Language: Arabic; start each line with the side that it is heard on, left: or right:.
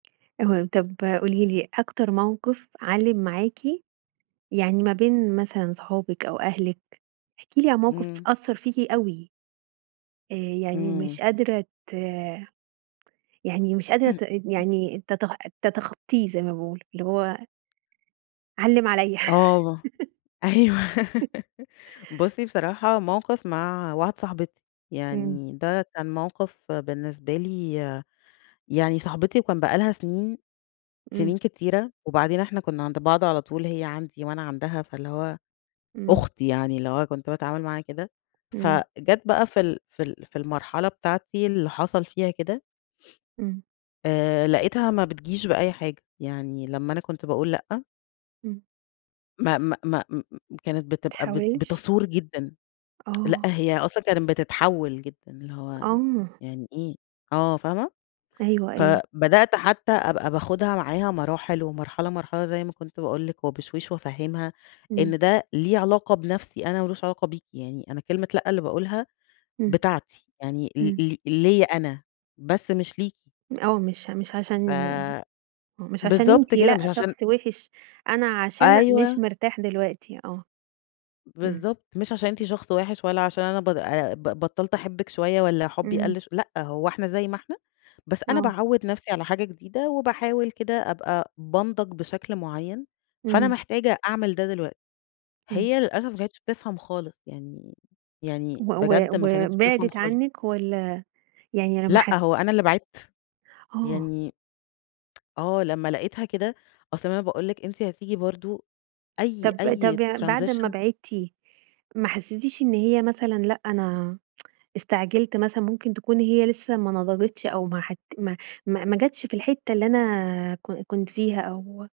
right: اهم، طب قولي لي، أكتر موقف علّم معاكِ يعني ما بين مثلًا صحابِك أو أهلِك، احكِ لي عن موقف
left: إمم.
right: أثّر فيكِ أوي. آآ يعني
left: إمم.
right: ومش قادرة ت يعني مش قادرة ت يعني تتخ تتخطّيه، زي ما باقول، اللي هو علّم عليَّ
left: آه، أيوه بُصي بصراحة موقف مع واحدة صاحبتي،
right: إمم.
left: يعني ده كان موقف بالنسبة لي يعني صاحبتي وكان بقى لها سنين
right: إمم.
left: سنين كتيرة. وبعدين إحنا كنا عند بعض على طول هي عندي وأنا عندها، فاللي هو
right: إمم.
left: أختي يعني اللي هو كُنت باتعامل معاها كده.
right: إمم.
left: فجات بقى في ال في ال في المرحلة بتاعتي اللي حصل فيها كده
right: إمم.
left: آآ لقيتها ما بتجيش بأي حاجة، يعني لمّا أنا كنت باقول لأ
right: إمم.
left: ما ما ما م كانت بتبقى بت
right: تحاوِلش
left: بتثور جدًا، لأ،
right: آه.
left: هي أصلًا كانت بتتحول جدًا، اللي هو
right: آه.
left: يعني إيه، آه، فاهمة؟
right: أيوه، أيوه.
left: فبدأت حتى أبقى باخُدها معاها مراحل ومرحلة مرحلة، زي ما كُنت باقول لِك، وبشويش، وأفهّمها
right: إمم.
left: إن ده ليه علاقة بنفسي أنا، وما لوش علاقة بيكِ، يعني أنا كلمة لأ اللي باقولها
right: إمم،
left: بتاعتي، يعني ل
right: إمم.
left: ل ليّا أنا بس، مش ليكِ.
right: آه، مش مش
left: ف
right: عشان مش عشان
left: بالضبط
right: أنتِ
left: كده مش
right: لأ شخص
left: عشان
right: وِحِش، أنا عشان مش
left: أيوه.
right: مرتاح دلوقتي آه، إمم
left: بالضبط، مش عشان أنتِ شخص وِحِش، ولا عشان أنا ب أ ب بطّلت أحبِّك شوية، والّا حُبّي
right: إمم.
left: قلّ ش لأ، هو إحنا زي ما إحنا، بس أنا
right: آه.
left: باعوّد نفسي على حاجة جديدة، وباحاول كده أبقى بانضج بشكل معين. فأنا
right: إمم.
left: محتاجة أعمل ده دلوقتي.
right: أيوه.
left: هي للأسف ما كانتش بتفهم خالص يعني،
right: و
left: يعني
right: و
left: بجد ما
right: و
left: كانتش بتفهم
right: وبعدِت
left: خالص.
right: عنِّك والّا يعني لمّا
left: لأ
right: حسِّت
left: هو أنا اللي بعدت
right: آه
left: يعني آه، لمّا لقيتها كده، أصل ما أنا باقول لِك، أنتِ هتيجي برضه أي
right: طب
left: أي
right: طب يع بعد أمّا
left: transition
right: بعدتِ، ما حسيتيش إن هي مثلًا لأ أنا، استعجلت مثلًا، مُمكن تكون هي لسه ما نضجتش، أو ما حت ما ما ما جاتش في الحِتّة اللي أنا ك كُنت فيها، أو